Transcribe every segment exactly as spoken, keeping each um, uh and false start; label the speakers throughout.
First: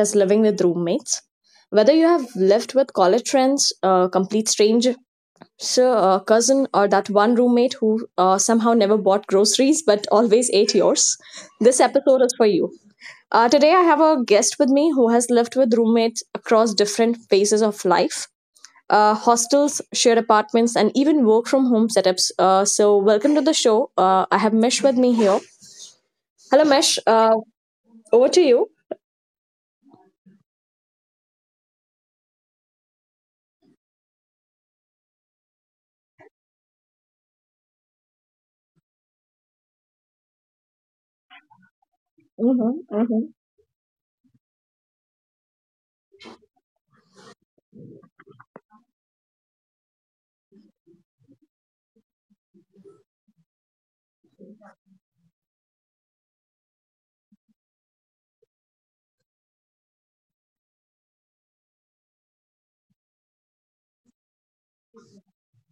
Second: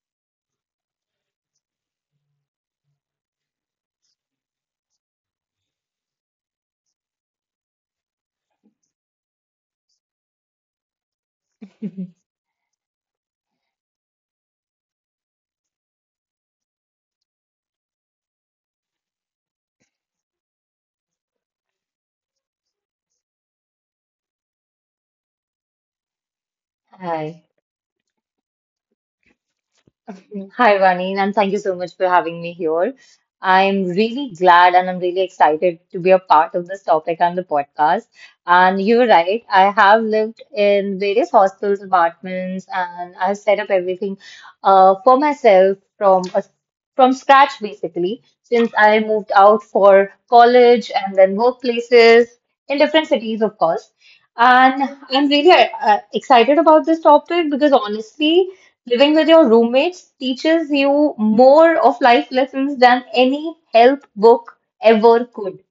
Speaker 1: is, living with roommates. Whether you have lived with college friends, uh, complete stranger, sir, uh, cousin, or that one roommate who uh, somehow never bought groceries but always ate yours, this episode is for you. Uh, today, I have a guest with me who has lived with roommates across different phases of life, uh, hostels, shared apartments, and even work from home setups. Uh, so, welcome to the show. Uh, I have Mesh with me here. Hello, Mesh. Uh,
Speaker 2: Hi.
Speaker 1: over to you.
Speaker 2: Hi, Vaneen, and thank you so much for having me here. I'm really glad and I'm really excited to be a part of this topic and the podcast. And you're right, I have lived in various hostels, apartments, and
Speaker 1: Mm-hmm.
Speaker 2: I've set up everything uh, for myself from a, from scratch basically, since I moved out for college and then workplaces in different cities, of course. And I'm really uh, excited about this topic because honestly, living with your roommates teaches you more of life lessons than any help book ever could.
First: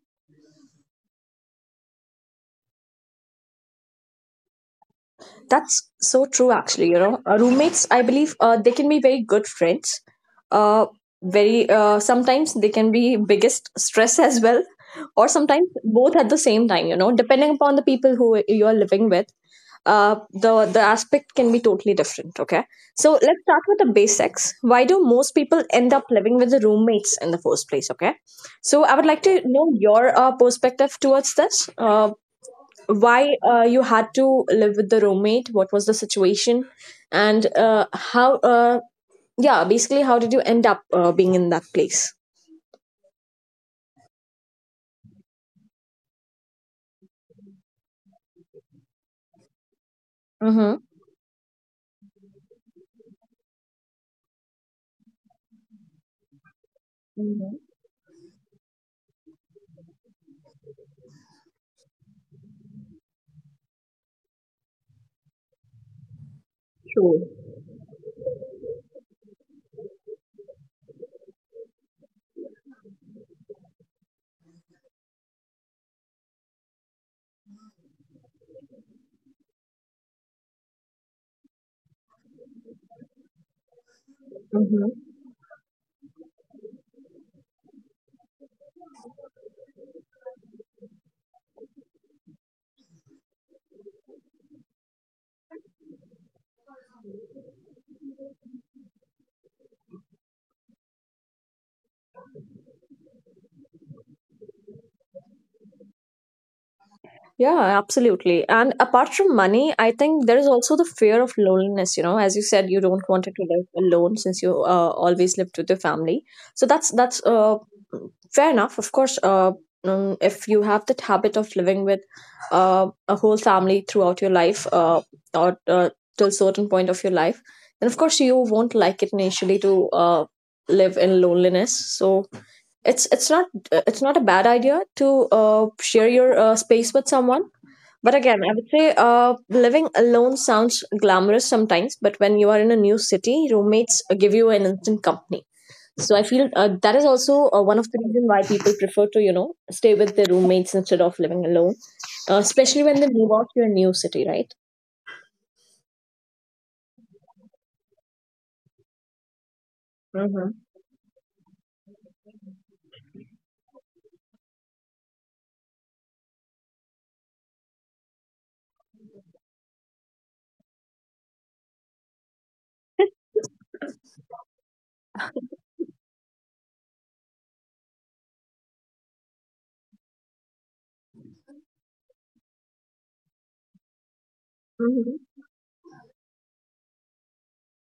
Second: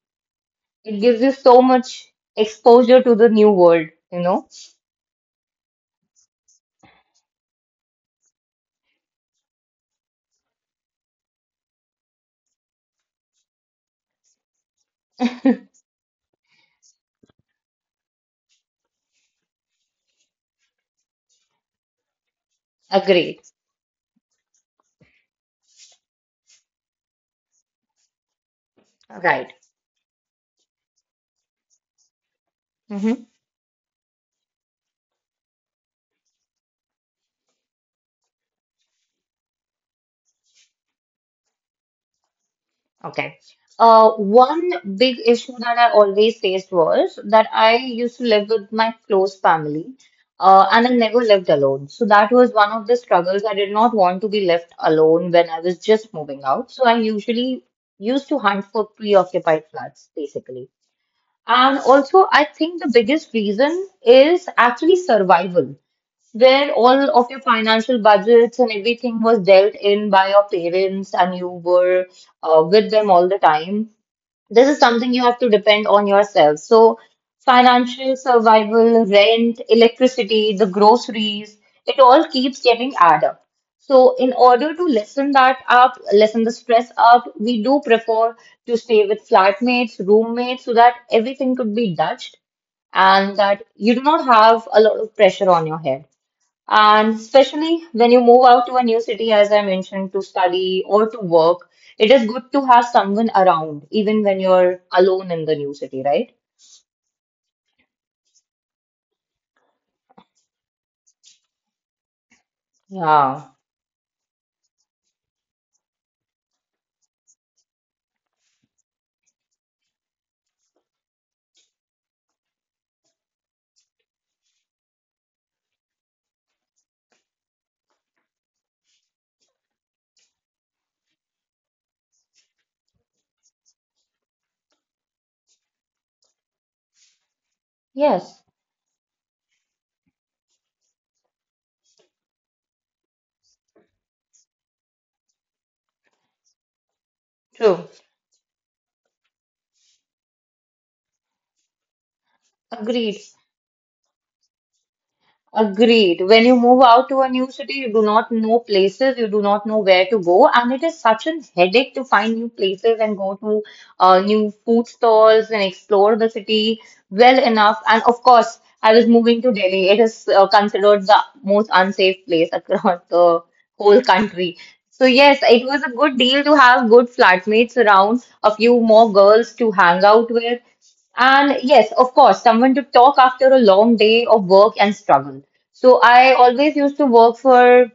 Speaker 2: It gives you so much exposure to the new world, you know?
Speaker 1: That's so true, actually. You know, Uh, roommates, I believe uh, they can be very good friends. Uh, very uh, sometimes they can be biggest stress as well, or sometimes both at the same time. You know, depending upon the people who you are living with, uh, the the aspect can be totally different. Okay, so
Speaker 2: Agreed.
Speaker 1: let's start with the basics. Why do most people end up living with the roommates in the first place? Okay, so I would like to
Speaker 2: Right.
Speaker 1: know your uh, perspective towards this. Uh, why uh, you had to live with the roommate, what was the situation, and uh, how uh, yeah basically, how did you end up uh, being in that place?
Speaker 2: Okay. Uh, one big issue that I always faced was that I used to live with my close family, uh,
Speaker 1: Mm-hmm.
Speaker 2: and I never lived alone. So that was one of the struggles. I did not want to be left alone when I was just moving out. So I
Speaker 1: Mm-hmm.
Speaker 2: usually used to hunt for preoccupied flats, basically. And also, I think the biggest reason is actually survival, where all
Speaker 1: Sure.
Speaker 2: of your financial budgets and everything was dealt in by your parents and you were uh, with them all the time. This is something you have to depend on yourself. So, financial survival, rent, electricity, the groceries, it all keeps getting added up. So, in order to lessen that up, lessen the stress up, we do prefer to stay with flatmates, roommates, so that everything could be dutched and that you do not have a lot of pressure on your head. And especially when you move out to a new city, as I mentioned, to study or to work, it is good to have someone around, even when you're alone in the new city, right?
Speaker 1: Yeah, absolutely. And apart from money, I think there is also the fear of loneliness. You know, as you said, you don't want to
Speaker 2: Yeah.
Speaker 1: live alone since you uh, always lived with your family. So that's that's uh, fair enough. Of course, uh, um, if you have that habit of living with uh, a whole family throughout your life, uh, or uh, till certain point of your life, then of course you won't like it initially to uh, live in loneliness. So it's it's not it's not a bad idea to uh, share your uh, space with someone, but again,
Speaker 2: Yes.
Speaker 1: I would say uh, living alone sounds glamorous sometimes, but when you are in a new city, roommates uh, give you an instant company. So I feel uh, that is also uh, one
Speaker 2: True.
Speaker 1: of the reasons why people prefer to, you know, stay with their roommates instead of living alone, uh, especially when they
Speaker 2: Agreed.
Speaker 1: move out to a new city, right?
Speaker 2: Agreed. When you move out to a new city, you do not know places, you do not know where to go,
Speaker 1: Mm-hmm.
Speaker 2: and it is such a headache to find new places and go to uh, new food stalls and explore the city well enough. And of course, I was moving to Delhi. It is uh, considered the most unsafe place across the whole country. So yes, it was a good deal to have good flatmates around, a few more girls to hang out with, and yes, of course, someone to talk after a long day of work and
Speaker 1: Mm-hmm.
Speaker 2: struggle. So I always used to work for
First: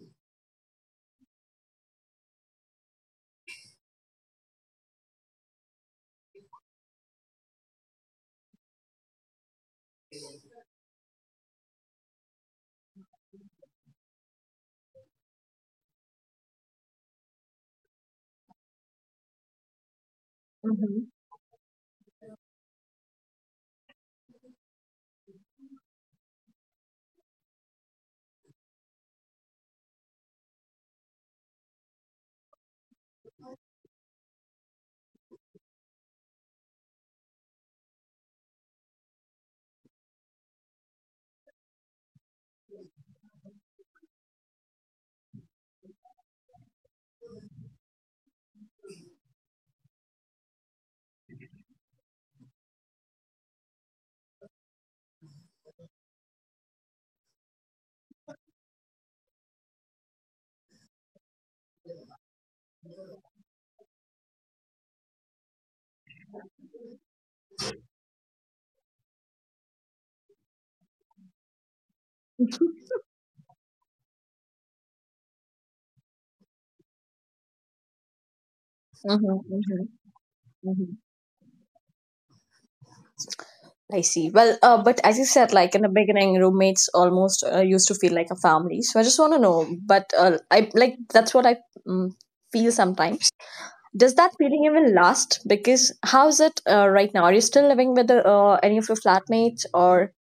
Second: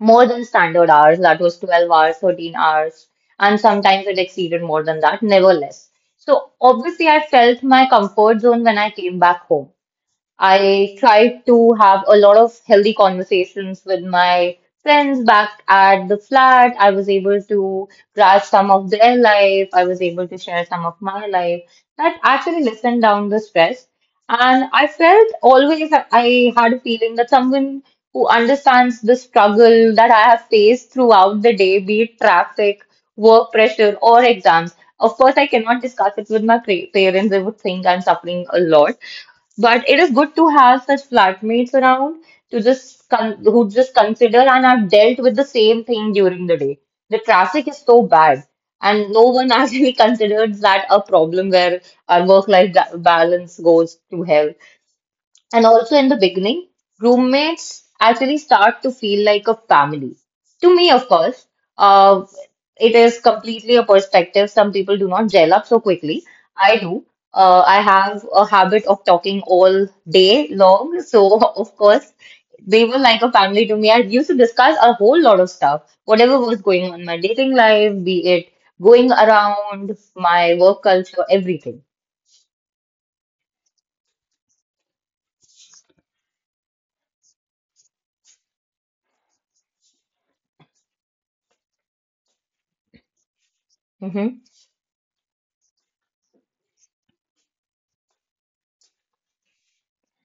Speaker 2: more than standard hours, that was 12 hours, 13 hours, and sometimes it exceeded more than that, never less. So obviously, I felt my comfort zone when I came back home. I tried to have a lot of healthy conversations with my friends back at the flat. I was able to grasp some of their life. I was able to share some of
Speaker 1: Mm-hmm.
Speaker 2: my life. That actually lessened down the stress. And I felt always that I had a feeling that someone who understands the struggle that I have faced throughout the day, be it traffic, work pressure, or exams. Of course, I cannot discuss it with my pa- parents. They would think I'm suffering a lot. But it is good to have such flatmates around to just con who just consider and have dealt with the same thing during the day. The traffic is so bad, and no one actually considers that a problem where our work-life ba- balance goes to hell. And also in the beginning, roommates actually start to feel like a family. To me, of course, uh, it is completely a perspective. Some people do not gel up so quickly. I do. Uh, I have a habit of talking all day long. So, of course, they were like a family to me. I used to discuss a whole lot of stuff, whatever was going on in my dating life, be it going
Speaker 1: Mm-hmm.
Speaker 2: around, my work
Speaker 1: Mm-hmm.
Speaker 2: culture, everything.
Speaker 1: I see. Well, uh, but as you said, like in the beginning, roommates almost uh, used to feel like a family. So I just want to know, but uh, I, like, that's what I um, feel sometimes. Does that
Speaker 2: hmm
Speaker 1: feeling even last? Because how's it uh, right now? Are you still living with uh, any of your flatmates, or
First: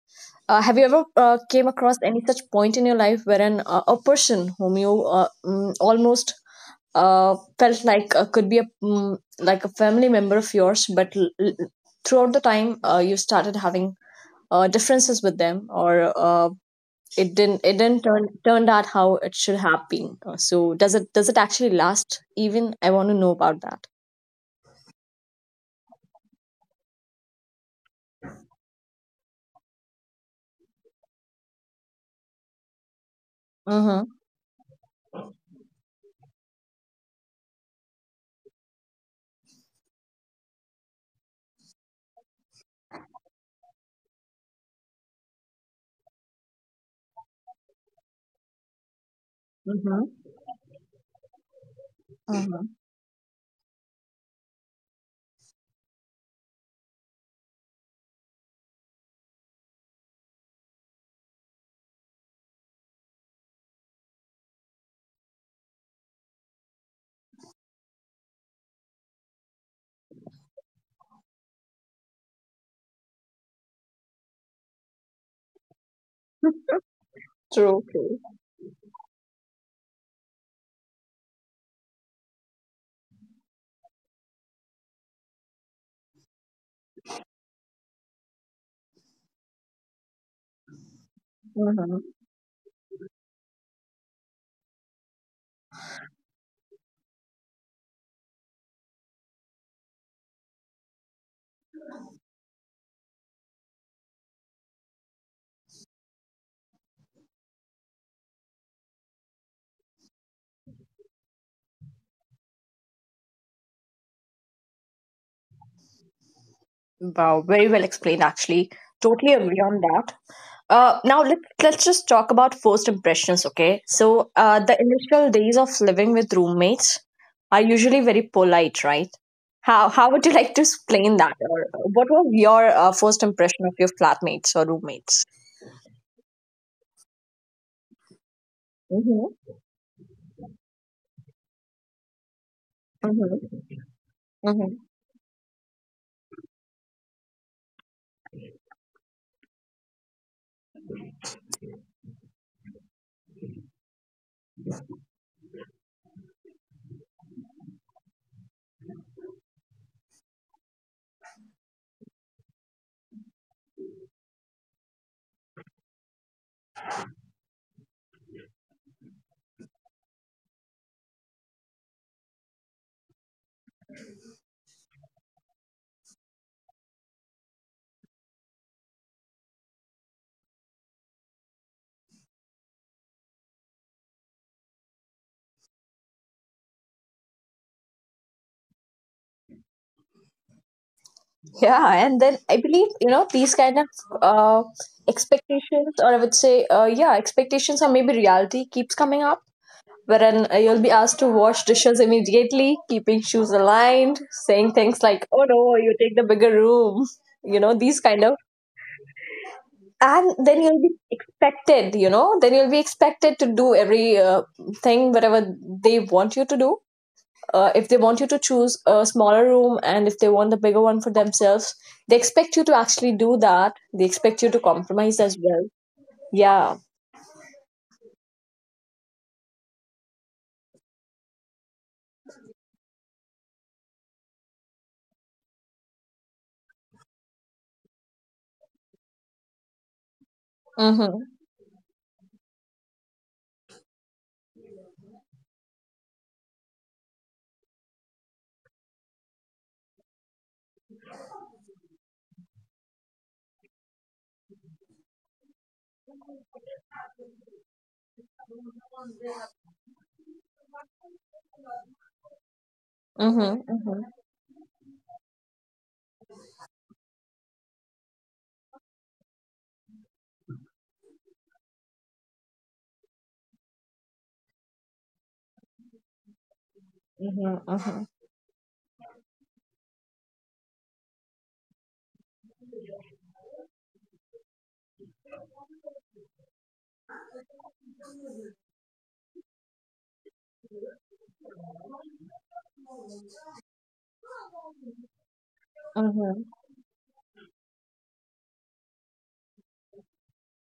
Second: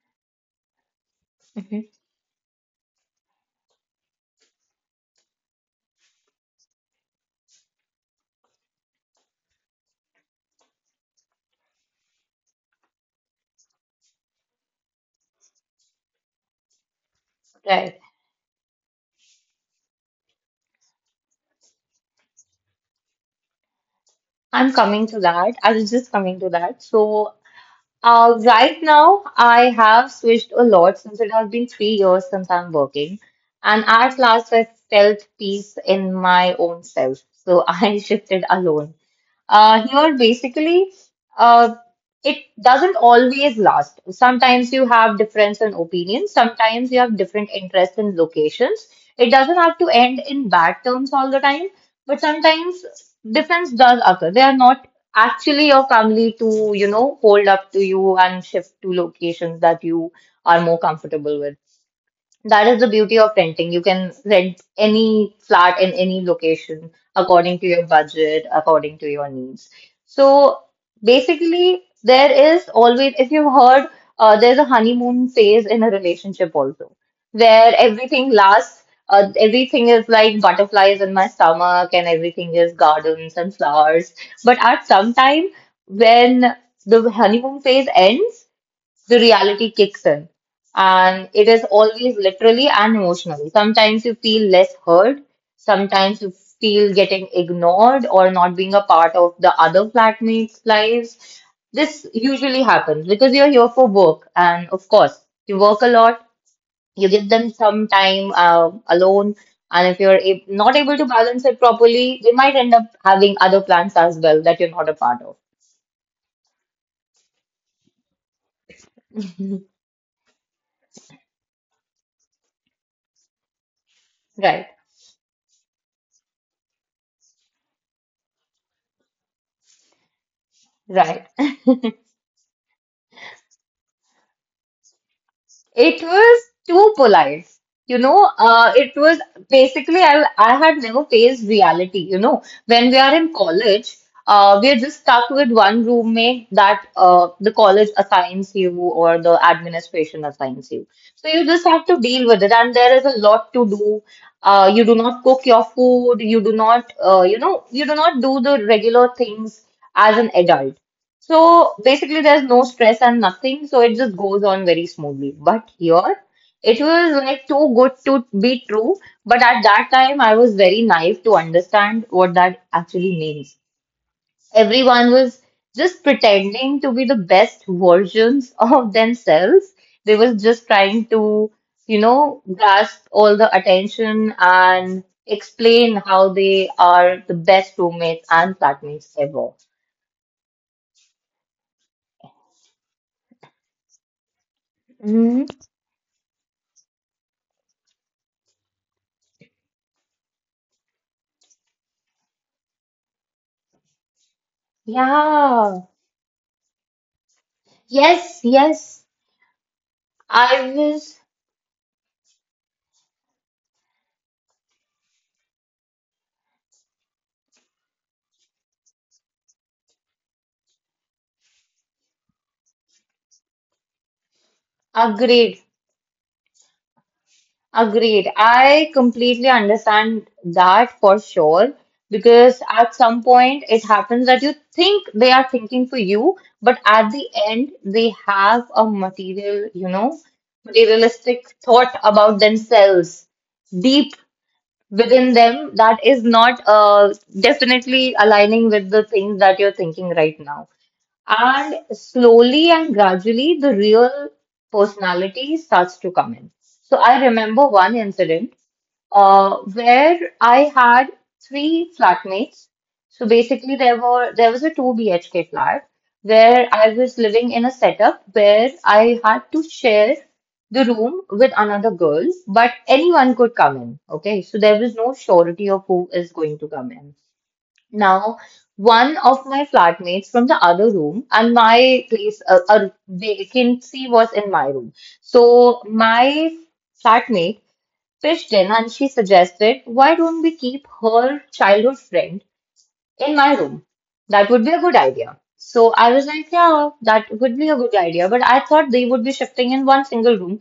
Speaker 1: uh, have you ever uh, came
Speaker 2: hmm
Speaker 1: across any such point in your life wherein uh, a person whom you uh, mm, almost uh, felt like uh, could be a mm, like a family member of yours, but l- l- throughout the time uh, you started having uh, differences with them, or uh, it didn't it
Speaker 2: Right.
Speaker 1: didn't turn turned out how it should have been. Uh, so does it does it actually last? Even I want to know about that.
Speaker 2: I'm coming to that. I was just coming to that. So, uh, right now, I have switched a lot since it has been three years since I'm working. And
Speaker 1: Mm-hmm.
Speaker 2: at last, I felt peace in my own self. So, I shifted alone. Uh, here, basically, uh, it doesn't always last. Sometimes you have difference in opinions, sometimes you have different interests in locations. It doesn't have to
Speaker 1: Mm-hmm.
Speaker 2: end in bad terms all the time, but
Speaker 1: Mm-hmm.
Speaker 2: sometimes difference does occur. They are not actually your family to, you know, hold up to you and shift to locations that you are more comfortable with. That is the beauty of renting. You can rent any flat in any location according to your budget, according to your needs. So basically, there is always, if you've heard, uh, there's a honeymoon phase in a relationship also, where
Speaker 1: True, true.
Speaker 2: everything lasts. Uh, everything is like butterflies in my stomach, and everything is gardens and flowers. But at some time, when the honeymoon phase ends, the reality kicks in. And it is
Speaker 1: Mm-hmm.
Speaker 2: always literally and emotionally. Sometimes you feel less heard, sometimes you feel getting ignored or not being a part of the other flatmates' lives. This usually happens because you're here for work, and of course, you work a lot, you give them some time uh, alone, and if you're ab- not able to balance it properly, they might end up having other plans as well that you're not a part of.
Speaker 1: Wow, very well explained actually. Totally agree on that. Uh, now, let let's just talk about first impressions, okay? So uh,
Speaker 2: Right,
Speaker 1: the initial days of living with roommates are usually very polite, right? How how would you like to explain
Speaker 2: right.
Speaker 1: that, or uh, what was your uh, first impression of your flatmates or roommates?
Speaker 2: It was too polite. You know, uh, it was
Speaker 1: Mm-hmm.
Speaker 2: basically I, I had never faced reality. You know, when we are in college, uh, we
Speaker 1: Mm-hmm.
Speaker 2: are just stuck with one roommate that uh, the college assigns you or the administration assigns you. So you just have to deal with it, and there is a lot to do. Uh, you do not cook your food. You do not, uh, you know, you do not do the regular things as an adult. So basically, there's no stress and nothing, so it just goes on very smoothly. But here, it was like too good to be true. But at that time, I was very naive to understand what that actually means. Everyone was just pretending to be the best versions of themselves. They was just trying to, you know, grasp all the attention and explain how they are the best roommates and flatmates ever.
Speaker 1: Yeah, and then I believe, you know, these kind of uh,
Speaker 2: Mhm.
Speaker 1: expectations, or I would say, uh, yeah, expectations or maybe reality keeps coming up, wherein uh, you'll be asked to wash dishes immediately, keeping shoes aligned, saying things like, oh no,
Speaker 2: Yeah.
Speaker 1: you take the bigger room, you know, these kind of.
Speaker 2: Yes, yes,
Speaker 1: And then
Speaker 2: I
Speaker 1: you'll be
Speaker 2: was
Speaker 1: expected, you know, then you'll be expected to do every uh, thing, whatever they want you to do uh, if they want you to choose a smaller room and if they want the bigger one for themselves, they expect you to actually do that. They expect you to compromise as well.
Speaker 2: agreed,
Speaker 1: Yeah.
Speaker 2: agreed. I completely understand that for sure because at some point it happens that you think they are thinking for you, but at the end they have a material, you know,
Speaker 1: Mm-hmm.
Speaker 2: materialistic thought about themselves deep within them that is not uh, definitely aligning with the things that you're thinking right now. And slowly and gradually, the real personality starts to come in. So I remember one incident uh, where I had three flatmates. So
Speaker 1: Mm-hmm.
Speaker 2: basically, there were there was a two B H K flat where I was living in a setup where I had to share the room with another girl, but anyone could come in. Okay, so there was no surety of who is going to come in.
Speaker 1: Mm-hmm. Mm-hmm.
Speaker 2: Now, one of my flatmates from the other room and my place, a, a vacancy was in my room. So my flatmate pitched in and she suggested, why don't we keep her childhood friend in my room? That would be a good idea. So I was
Speaker 1: Mm-hmm.
Speaker 2: like, yeah, that would be a good idea. But I thought they would be shifting in one single room,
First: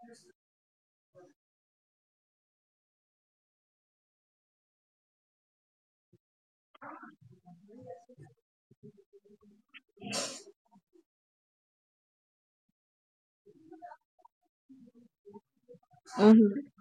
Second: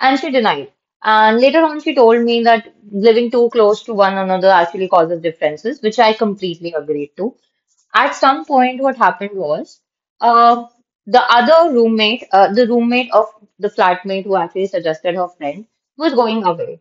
Speaker 2: and she denied. And later on, she told me that living too close to one another actually causes differences, which I completely agreed to. At some point, what happened was uh, the other roommate, uh, the roommate of the flatmate who actually suggested her friend, was going
Speaker 1: Mm-hmm.
Speaker 2: away.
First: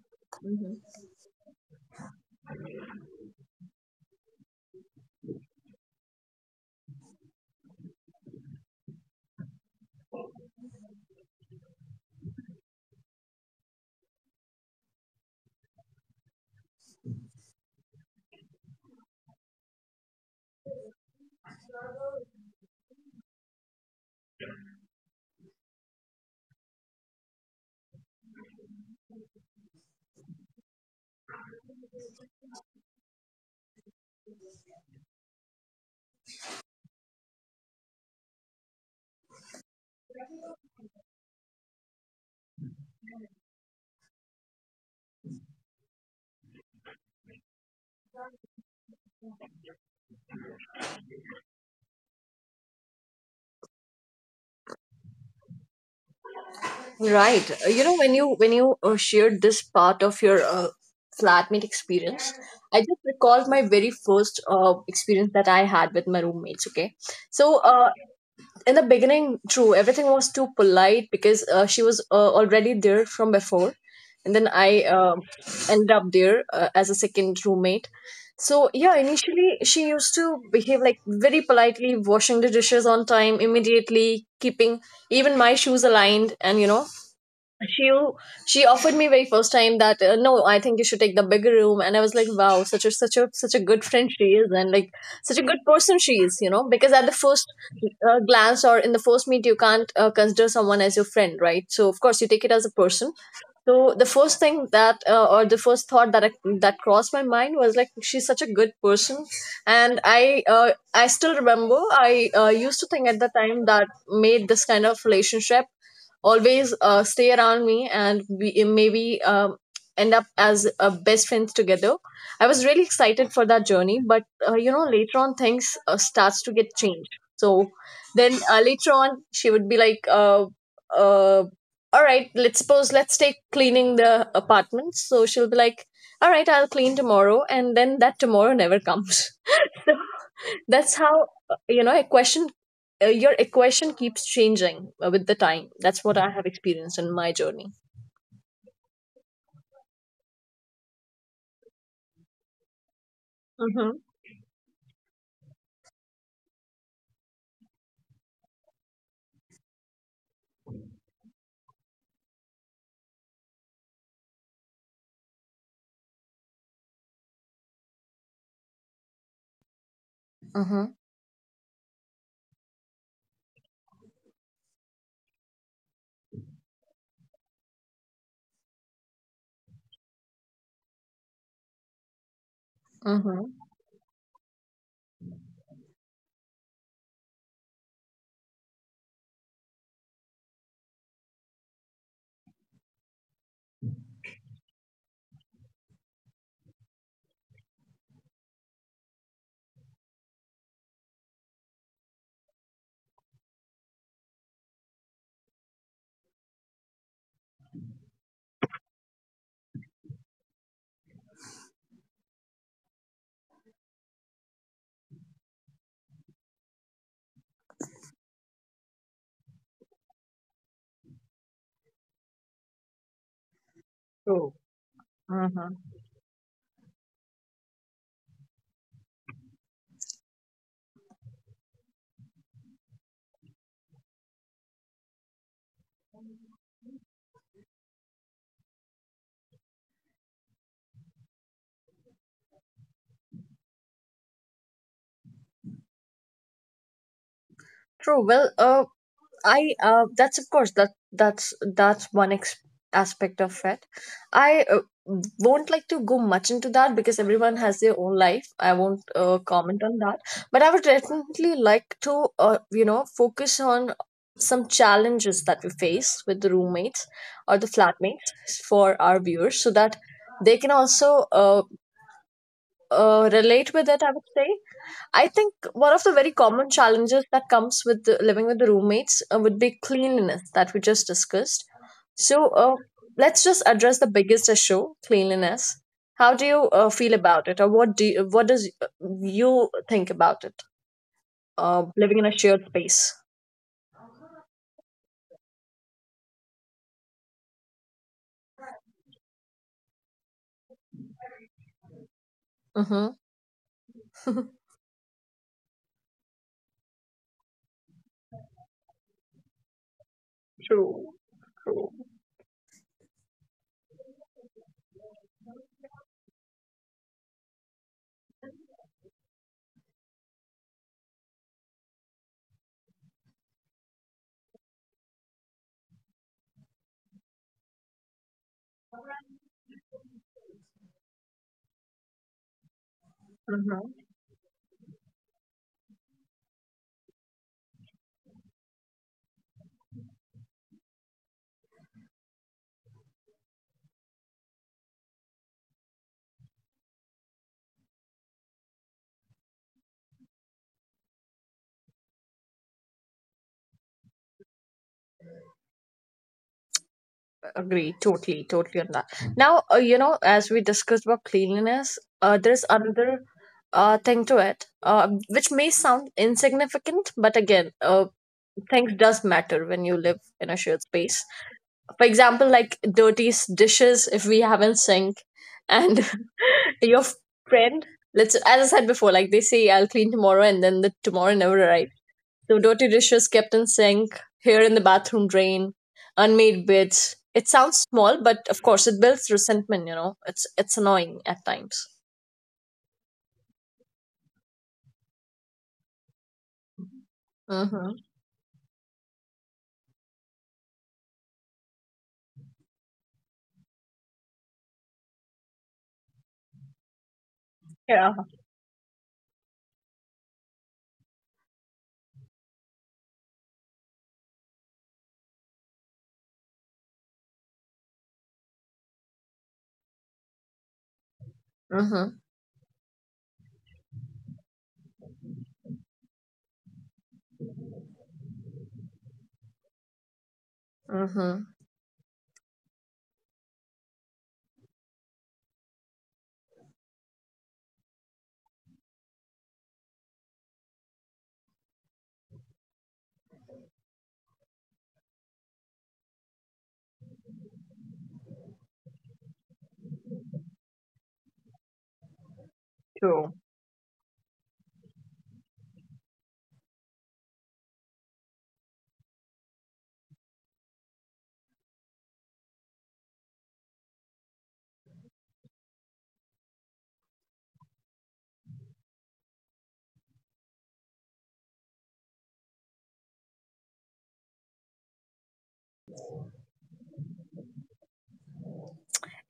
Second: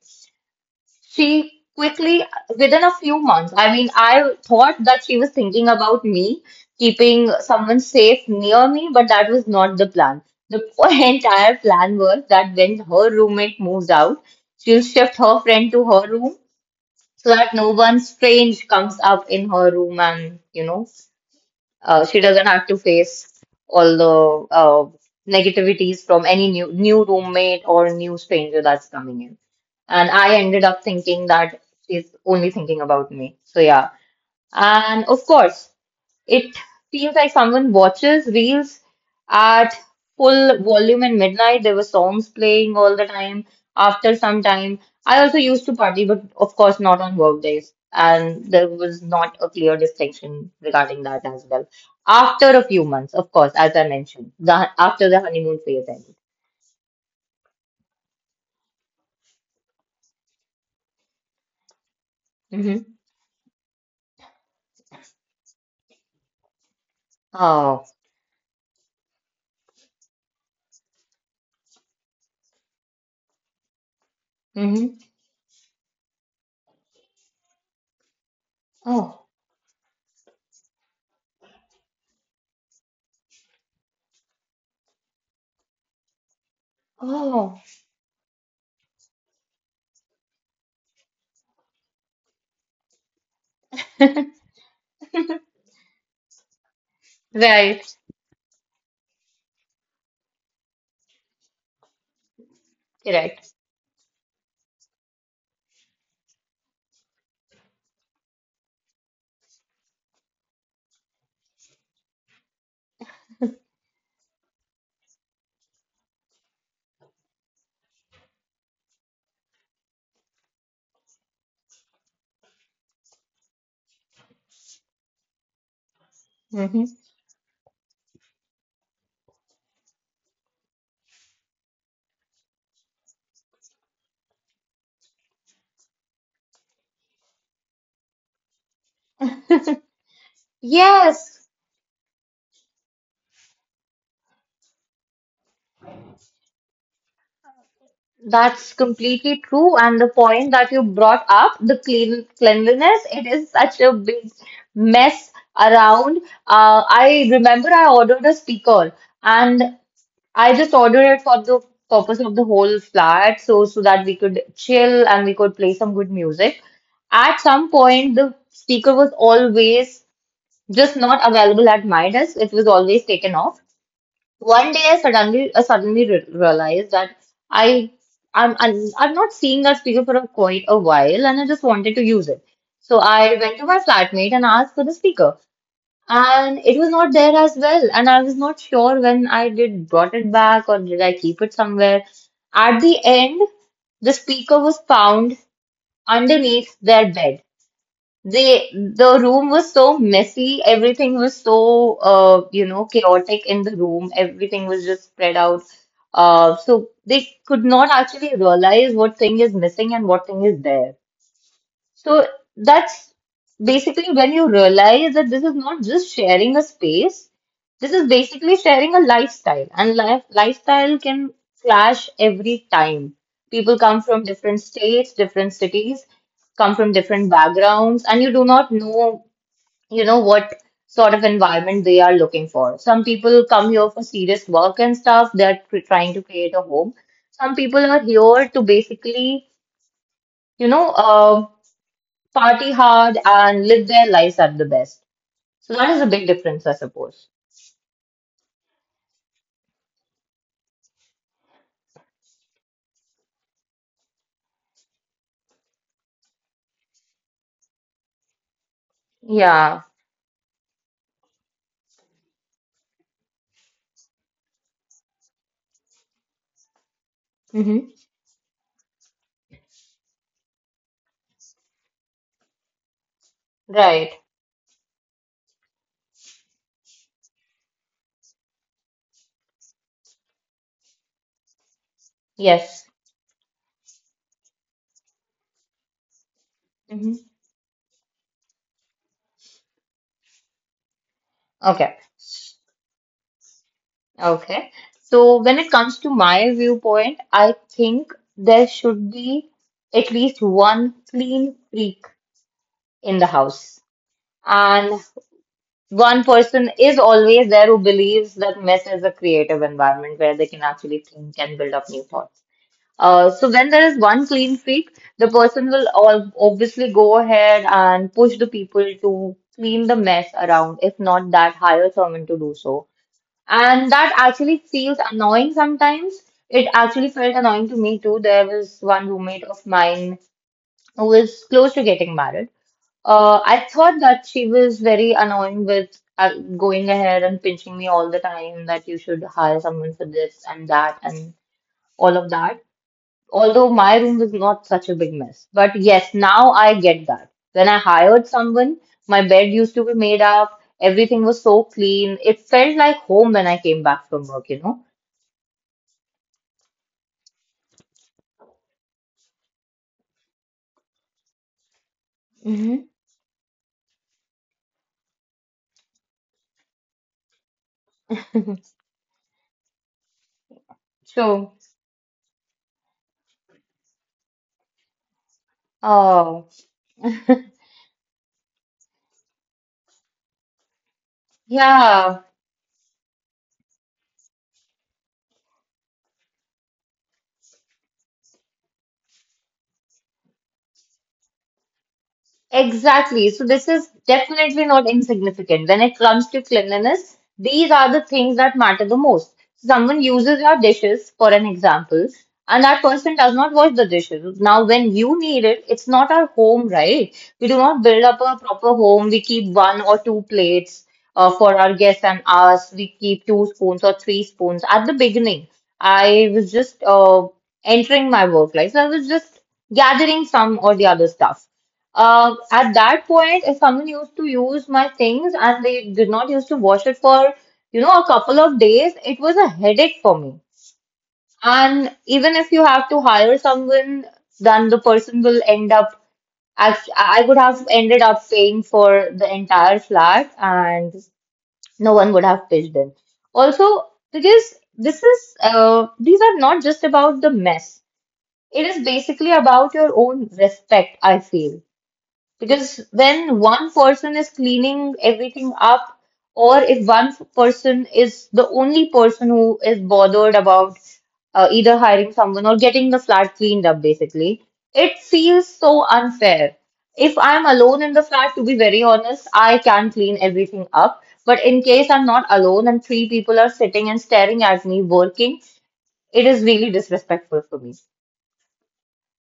Speaker 2: She quickly, within a few months, I mean, I thought that she was thinking about me, keeping someone safe near me, but that was not the plan. The entire plan was that when her roommate moves out, she'll shift her friend to her room so that no one strange comes up in her room and, you know. Uh, she doesn't have to face all the uh, negativities from any new new roommate or new stranger that's coming in. And I ended up thinking that she's only thinking about me. So yeah. And of course, it seems like someone watches reels at full volume in midnight. There were songs playing all the time after some time. I also used to party, but of course not on work days. And there was not a clear distinction regarding that as well. After a few months, of course, as I mentioned, the, after the honeymoon phase
Speaker 1: Right. Uh, You know, when you when you uh, shared this part of your uh, flatmate experience, I
Speaker 2: ended. Hmm.
Speaker 1: just recalled my very first uh, experience that I had with my roommates. Okay, so
Speaker 2: Oh.
Speaker 1: uh, in the beginning, true, everything was too polite because uh, she was uh, already there from before, and then I
Speaker 2: Hmm.
Speaker 1: um ended up there uh, as a second roommate. So, yeah,
Speaker 2: Oh.
Speaker 1: initially she used to behave like very politely, washing the dishes on time, immediately keeping even my shoes aligned, and you know,
Speaker 2: Oh.
Speaker 1: she she offered me very first time that uh, no, I think you should take the bigger room. And I was like, wow, such a such a such a good friend she is, and like such a good person she is, you know because at the first
Speaker 2: Right.
Speaker 1: uh, glance or in the first meet you can't uh, consider someone as your friend, right? So of course you take it as a person.
Speaker 2: Correct.
Speaker 1: So the first thing that uh, or the first thought that I, that crossed my mind was like, she's such a good person. And i uh, i still remember I uh, used to think at the time that made this kind of relationship always uh, stay around me, and we maybe um, end up as uh, best friends together. I was really excited for that journey, but uh, you know later on things uh, starts to get
Speaker 2: Hmm.
Speaker 1: changed. So then uh, later on she would be like uh, uh, all right, let's suppose let's take cleaning the apartment. So she'll be like, all right, I'll clean tomorrow, and then that tomorrow never comes. That's how
Speaker 2: Yes.
Speaker 1: uh, you know equation uh, your equation keeps changing uh, with the time. That's what I have experienced in my journey.
Speaker 2: That's completely true. And the point that you brought up, the clean cleanliness, it is such a
Speaker 1: Mm-hmm.
Speaker 2: big mess around. Uh, I remember I ordered a speaker and I just ordered it for the purpose of the whole flat, so so that we could chill and we could play some good music. At some point, the speaker was always
Speaker 1: Mm-hmm.
Speaker 2: just not available at my desk. It was always taken off. One day I suddenly I suddenly re realized that I I'm, I'm I'm not seeing that speaker for a, quite a while, and I just wanted to use it. So I went
Speaker 1: Mm-hmm.
Speaker 2: to my flatmate and asked for the speaker, and it was not there as well, and I was not sure when I did brought it back or did I keep it somewhere. At the end, the speaker was found underneath their bed. They, the room was so messy. Everything was so uh, you know, chaotic in the room. Everything was just spread out. Uh, so they could not actually realize what thing is missing and what thing is there. So that's basically when you realize that this is not just sharing a space, this is basically sharing a lifestyle, and life, lifestyle can clash every time. People come from
Speaker 1: True.
Speaker 2: different states, different
Speaker 1: Mm-hmm.
Speaker 2: cities, come from different backgrounds, and you do not know, you know, what sort of environment they are looking for. Some people come here for serious work and stuff, they're tr- trying to create a home. Some people are here to basically, you know, uh, party hard and live their lives at the best. So that is a big difference, I suppose.
Speaker 1: True. Well, uh, I uh, that's, of course, that that's that's one ex- aspect of it. I uh, won't like to go much into that because everyone has their own life. I won't uh,
Speaker 2: Yeah.
Speaker 1: comment on that, but I would definitely like to uh, you know focus on some challenges that we face with the roommates or the
Speaker 2: Hmm.
Speaker 1: flatmates for our viewers so that they can also uh, uh, relate with it,
Speaker 2: Right.
Speaker 1: I would say. I think one of the very common challenges that comes with the, living with the roommates uh, would be cleanliness that we just discussed. So uh,
Speaker 2: Yes.
Speaker 1: let's just address the biggest issue, cleanliness. How do you uh,
Speaker 2: Hmm.
Speaker 1: feel about it, or what do you, what does uh, you think about it? Uh,
Speaker 2: Okay.
Speaker 1: living in a shared space.
Speaker 2: Okay. So when it comes to my viewpoint, I think there should be at least one clean freak in
Speaker 1: Mm-hmm.
Speaker 2: the house. And one person is always there who believes that mess is a creative environment where they can actually
Speaker 1: True.
Speaker 2: think and build up
Speaker 1: True.
Speaker 2: new thoughts. Uh, so when there is one clean streak, the person will all obviously go ahead and push the people to clean the mess around, if not that, hire someone to do so. And that actually feels annoying sometimes. It actually felt annoying to me too. There was one roommate of mine who was close to getting married. Uh, I thought that she was very annoying with uh, going ahead and pinching me all the time that you should hire someone for this and that and all of that although my room was not such a big mess. But yes, now I get that. When I hired someone, my bed used to be made up, everything was so clean. It felt like home when I came back from work, you know?
Speaker 1: Agree, totally, totally on that. Now, uh, you know, as we discussed about cleanliness, uh, there's
Speaker 2: Hmm.
Speaker 1: another uh, thing to it, uh, which may sound insignificant, but again, uh, things does matter when you live in a shared space.
Speaker 2: So,
Speaker 1: For example, like dirty s- dishes if we haven't sink, and
Speaker 2: oh,
Speaker 1: your friend, let's as I said before, like they say, I'll clean tomorrow, and then the tomorrow never arrives,
Speaker 2: yeah.
Speaker 1: the dirty dishes kept in sink, here in the bathroom drain, unmade beds. It sounds small, but of course it builds resentment, you know. It's it's annoying at times.
Speaker 2: Exactly. So this is definitely not insignificant. When it comes to cleanliness, these are
Speaker 1: Mm-hmm.
Speaker 2: the things that matter the most. So someone uses your dishes, for an example, and that person does not wash the dishes. Now, when you need it, it's not our home, right? We do not build
Speaker 1: Yeah.
Speaker 2: up a proper home. We keep one or two plates uh, for our guests and us. We keep two spoons or three spoons. At the beginning, I was just uh, entering my work life, so I was just gathering some or the other stuff.
Speaker 1: Mm-hmm.
Speaker 2: Um, at that point, if someone used to use my things and they did not used to wash it for, you know, a couple of days, it was a headache for me.
Speaker 1: Mm-hmm.
Speaker 2: And even if you have to hire someone, then the person will end up, act- I would have ended up paying for the entire flat and no one would have pitched in. Also, because this is, uh, these are not just about the mess. It is basically about your own respect, I feel. Because
Speaker 1: True.
Speaker 2: when one person is cleaning everything up, or if one f- person is the only person who is bothered about uh, either hiring someone or getting the flat cleaned up, basically, it feels so unfair. If I'm alone in the flat, to be very honest, I can clean everything up. But in case I'm not alone and three people are sitting and staring at me working, it is really disrespectful for me.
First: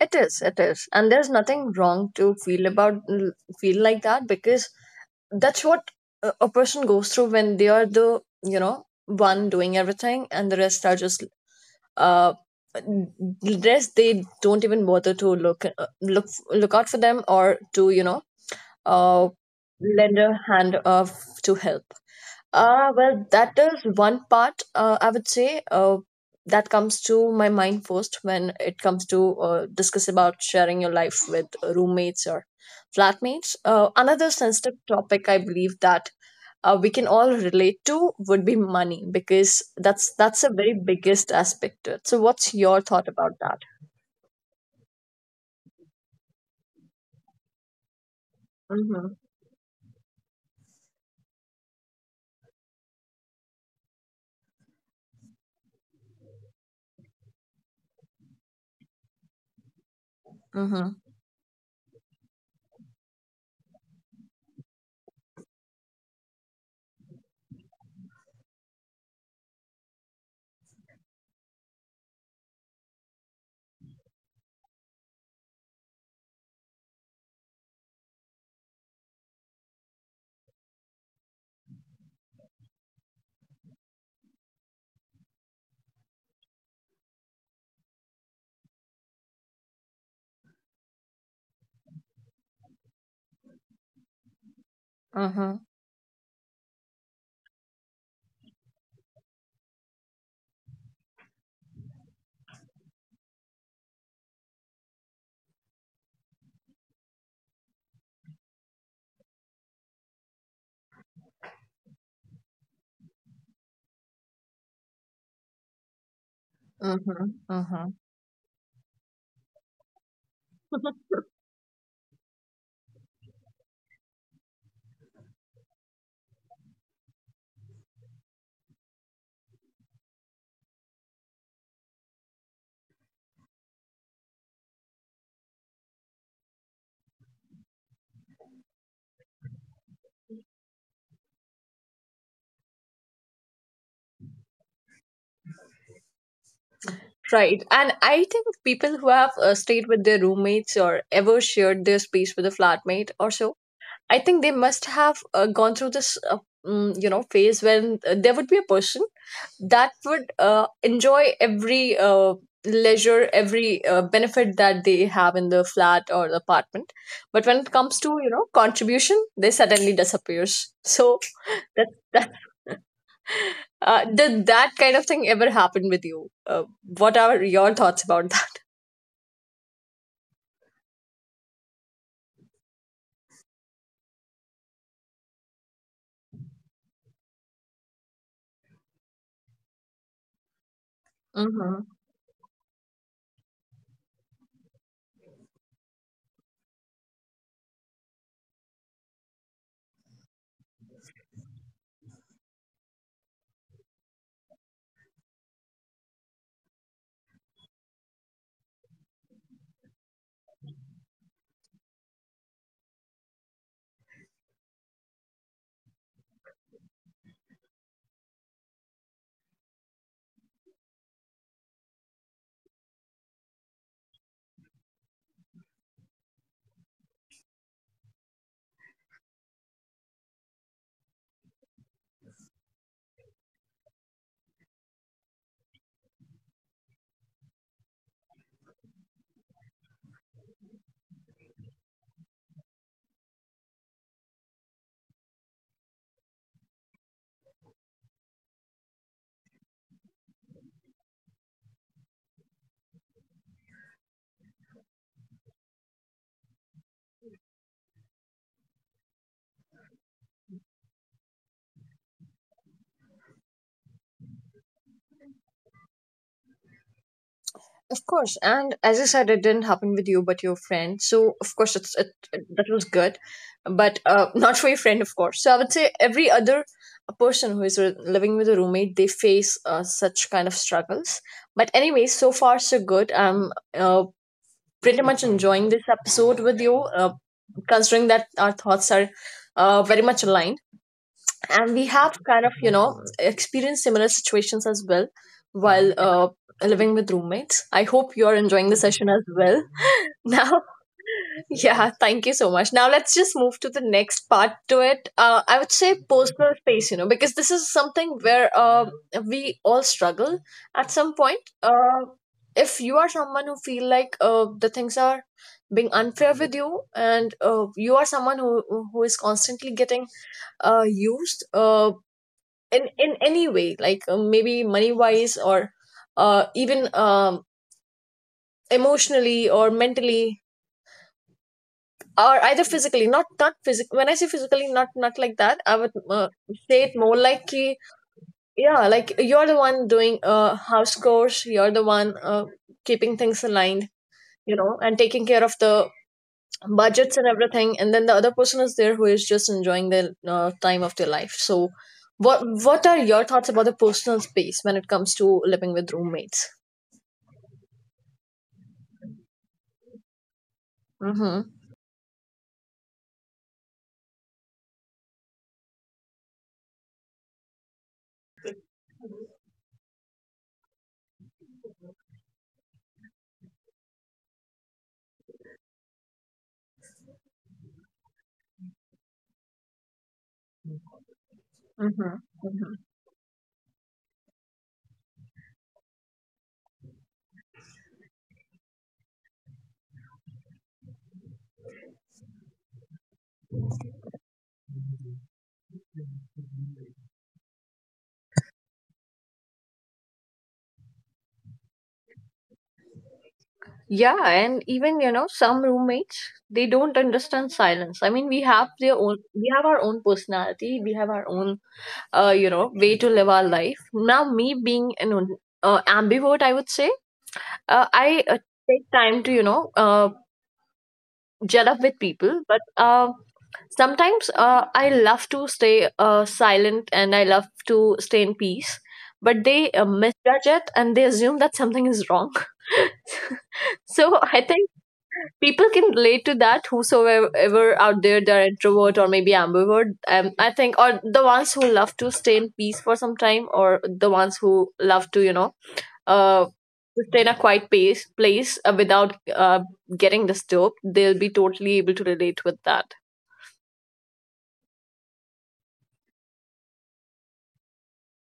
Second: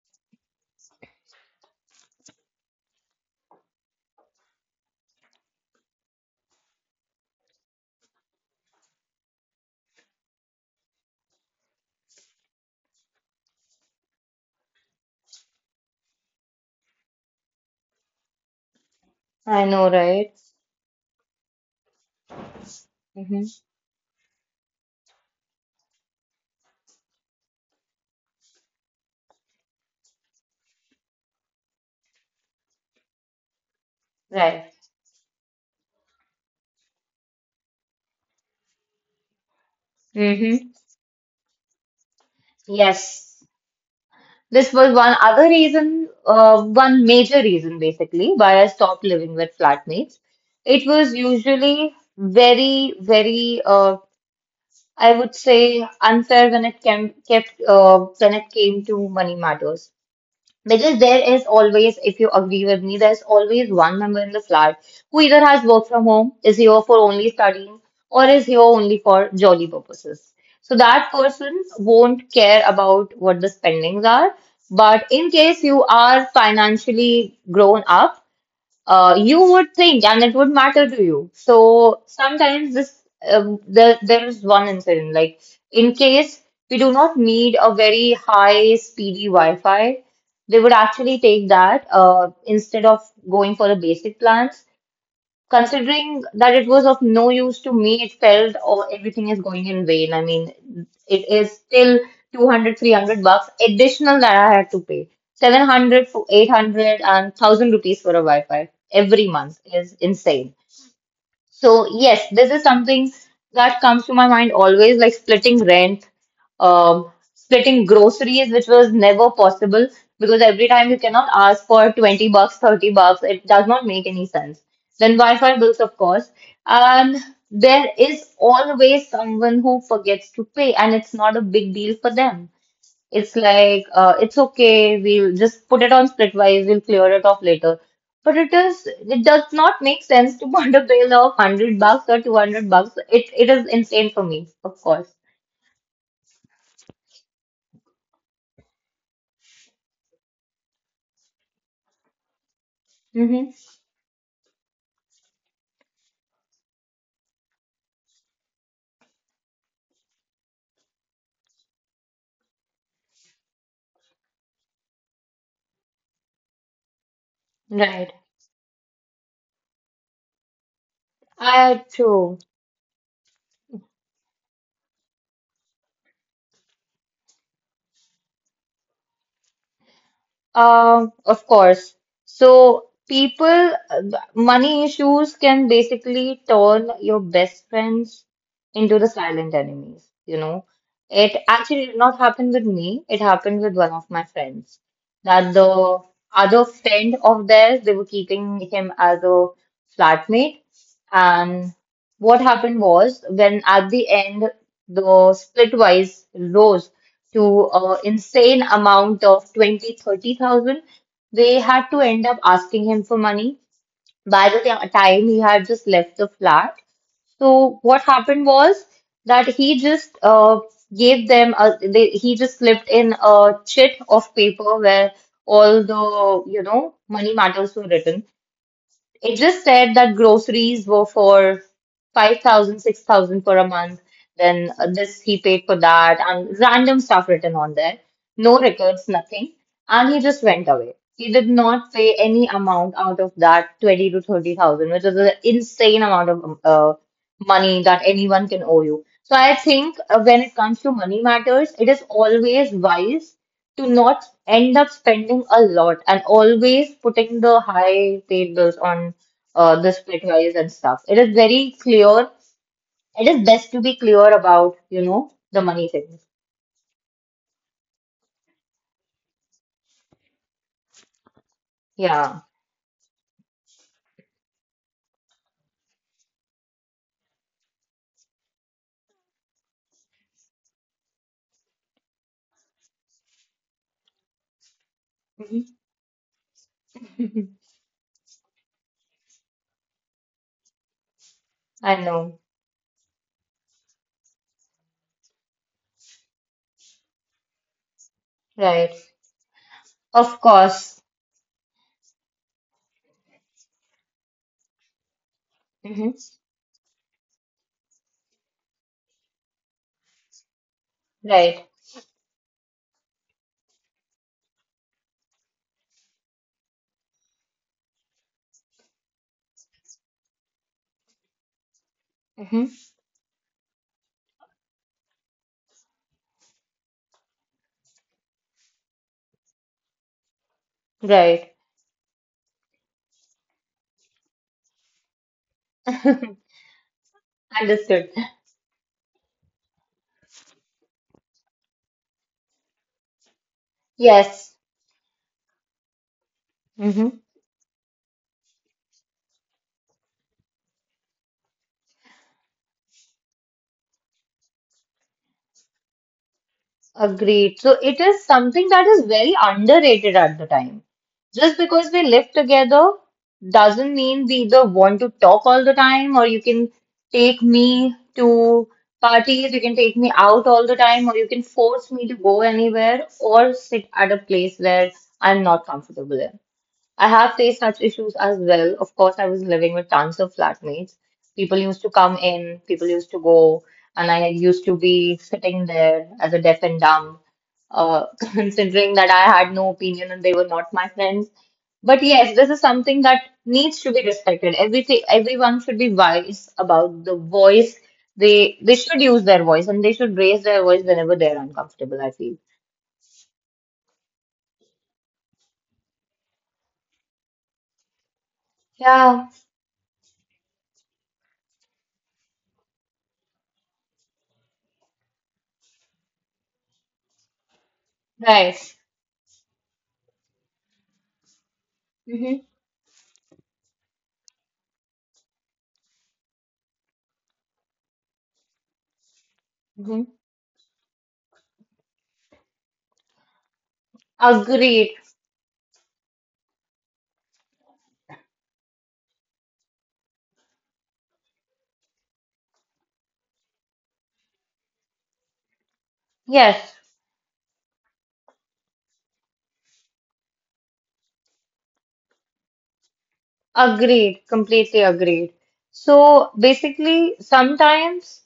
Speaker 1: It is, it is. And there's nothing wrong to feel about feel like that, because that's what a a person goes through when they are the, you know, one doing everything and the rest are just uh rest, they don't even bother to look uh, look look out for them or to you know uh
Speaker 2: I know,
Speaker 1: lend a
Speaker 2: right?
Speaker 1: hand of to help. Uh well,
Speaker 2: Mm-hmm.
Speaker 1: that is one part, uh, I would say, uh that comes to my mind first when it comes to uh, discuss about sharing your life with roommates or flatmates. Uh, another
Speaker 2: Right.
Speaker 1: sensitive topic, I believe, that uh, we can all relate to would be money, because that's that's a
Speaker 2: Mm-hmm.
Speaker 1: very biggest aspect to it. So what's your thought about
Speaker 2: Yes.
Speaker 1: that?
Speaker 2: This was one other reason, uh, one major reason basically, why I stopped
Speaker 1: Mm-hmm.
Speaker 2: living with flatmates. It was usually very, very, uh, I would say, unfair when it came, kept, uh, when it came to money matters. Because
Speaker 1: Mm-hmm.
Speaker 2: there is always, if you agree with me, there's always one member in the flat who either has work from home, is here for only studying, or is here only for jolly purposes. So that person won't care about what the spendings are. But in case you are financially grown up, uh, you would think and it would matter to you. So sometimes this um, there there is one incident like in case we do not need a very high speedy Wi-Fi, they would actually take that uh, instead of going for the basic plans.
Speaker 1: Mm-hmm.
Speaker 2: Considering that it was of no use to me, it felt oh, everything is going in vain. I mean, it is still two hundred, three hundred bucks additional that I had to pay. seven hundred, eight hundred, and one thousand rupees for a Wi-Fi every month is insane. So yes, this is something that comes to my mind always, like splitting rent, um,
Speaker 1: Mm-hmm.
Speaker 2: splitting
Speaker 1: Mm-hmm.
Speaker 2: groceries, which was never possible because every time you cannot ask for twenty bucks, thirty bucks, it does not make any sense. Then Wi-Fi bills, of course. And there is always someone who forgets to pay, and it's not a big deal for them. It's like, uh, it's okay, we'll just put it on splitwise, we'll clear it off later. But it is, it does not make sense to put a bill of one hundred bucks or two hundred bucks. It, it is insane for me, of course.
Speaker 1: Right. And I think people who have uh, stayed with their roommates or ever shared their space with a flatmate or
Speaker 2: Mm-hmm.
Speaker 1: so, I think they must have uh, gone through this, uh, mm, you know, phase when uh, there would be a person that would uh, enjoy every uh, leisure, every uh, benefit that they have in the flat or the apartment. But when it comes to
Speaker 2: Right.
Speaker 1: you know contribution, they suddenly disappears. So
Speaker 2: I
Speaker 1: that that
Speaker 2: too.
Speaker 1: uh, did that kind of thing ever happen with you? Uh, what are your thoughts about
Speaker 2: Um, of course. So people, money issues can basically turn your best friends into the silent enemies, you know. It actually
Speaker 1: that?
Speaker 2: did not happen with me. It happened with one of my friends. That the other friend of theirs, they were keeping him as a flatmate. And what happened was when at the end the splitwise rose to uh, insane amount of twenty thirty thousand, they had to end up asking him for money by the ti- time he had just left the flat. So what happened was that he just uh, gave them a, they, he just slipped in a chit of paper where all the you know money matters were written. It just said that groceries were for five thousand, six thousand six thousand for a month. Then uh, this, he paid for that, and random stuff written on there. No records, nothing. And he just went away. He did not pay any amount out of that twenty to thirty thousand, which is an insane amount of um, uh, money that anyone can owe you. So I think uh, when it comes to money matters, it is always wise to not end up spending a lot and always putting the high paid bills on uh, the split wise and stuff. It is very clear. It is best to be clear about, you know, the money things.
Speaker 1: Of course, and as you said, it didn't happen with you, but your friend. So of course, it's it,
Speaker 2: Yeah.
Speaker 1: it- that was good, but uh, not for your friend, of course. So I would say every other person who is re- living with a roommate, they face uh, such kind of struggles. But anyway, so far so good. I'm uh, pretty much enjoying this episode with you, uh, considering that our thoughts are uh, very much aligned, and we
Speaker 2: I
Speaker 1: have
Speaker 2: know.
Speaker 1: kind of you know experienced similar situations as well while uh, living with roommates. I hope you're enjoying the
Speaker 2: Right.
Speaker 1: session as well.
Speaker 2: Of
Speaker 1: Now,
Speaker 2: course.
Speaker 1: yeah, thank you so much. Now let's just move to the next part to it. uh, I would say
Speaker 2: Hmm.
Speaker 1: personal space, you know, because this is something where uh, we all struggle at some point.
Speaker 2: Right.
Speaker 1: Uh, if you are someone who feel like uh, the things are being unfair with you, and uh, you are someone who who is constantly getting uh, used. Uh,
Speaker 2: Hmm.
Speaker 1: in in any way, like uh, maybe money wise or uh, even um, emotionally or mentally,
Speaker 2: Right.
Speaker 1: or either physically. Not not physical, when I say physically, not not like that, I would uh, say it more like ki-
Speaker 2: Understood.
Speaker 1: yeah, like you're the one doing uh, house chores, you're the one uh, keeping things aligned,
Speaker 2: Yes.
Speaker 1: you know, and taking care of the
Speaker 2: Mhm.
Speaker 1: budgets and everything, and then the other person is there who is just enjoying the uh, time of their life. So what what are your thoughts about the personal space when it comes to living with roommates?
Speaker 2: Agreed. So it is something that is very underrated at the time.
Speaker 1: Mm-hmm.
Speaker 2: Just because we live together doesn't mean we either want to talk all the time, or you can take me to parties, you can take me out all the time, or you can force me to go anywhere or sit at a place where I'm not comfortable in. I have faced such issues as well. Of course, I was living with tons of flatmates. People used to
Speaker 1: Mm-hmm.
Speaker 2: come in,
Speaker 1: Mm-hmm.
Speaker 2: people used to go, and I used to be sitting there as a deaf and dumb, uh, considering that I had no opinion and they were not my friends. But yes, this is something that needs to be respected. Everything, everyone should be wise about the voice. They they should use their voice and they should raise their voice whenever they're uncomfortable, I feel.
Speaker 1: Yeah, and even you know some roommates, they don't understand silence. I mean, we have their own,
Speaker 2: Yeah,
Speaker 1: we have our own personality, we have our own, uh, you know, way to live our life. Now, me being an un- uh, ambivert, I would say, uh, I uh,
Speaker 2: right.
Speaker 1: take time to you know uh, gel up with people,
Speaker 2: Mm-hmm.
Speaker 1: but uh, sometimes uh, I love to stay uh, silent and I love to stay in peace. But they uh,
Speaker 2: Mm-hmm.
Speaker 1: misjudge it and they assume that something is wrong. So I think
Speaker 2: Agreed.
Speaker 1: people can relate to that. Whosoever ever out there, they're introvert or maybe ambivert. Um, I think, or the ones who love to stay in peace for some time, or the ones who love to, you know, uh,
Speaker 2: Yes.
Speaker 1: to stay in a quiet pace, place uh, without uh, getting disturbed. They'll be totally able to relate with that.
Speaker 2: Agreed, completely agreed. So basically, sometimes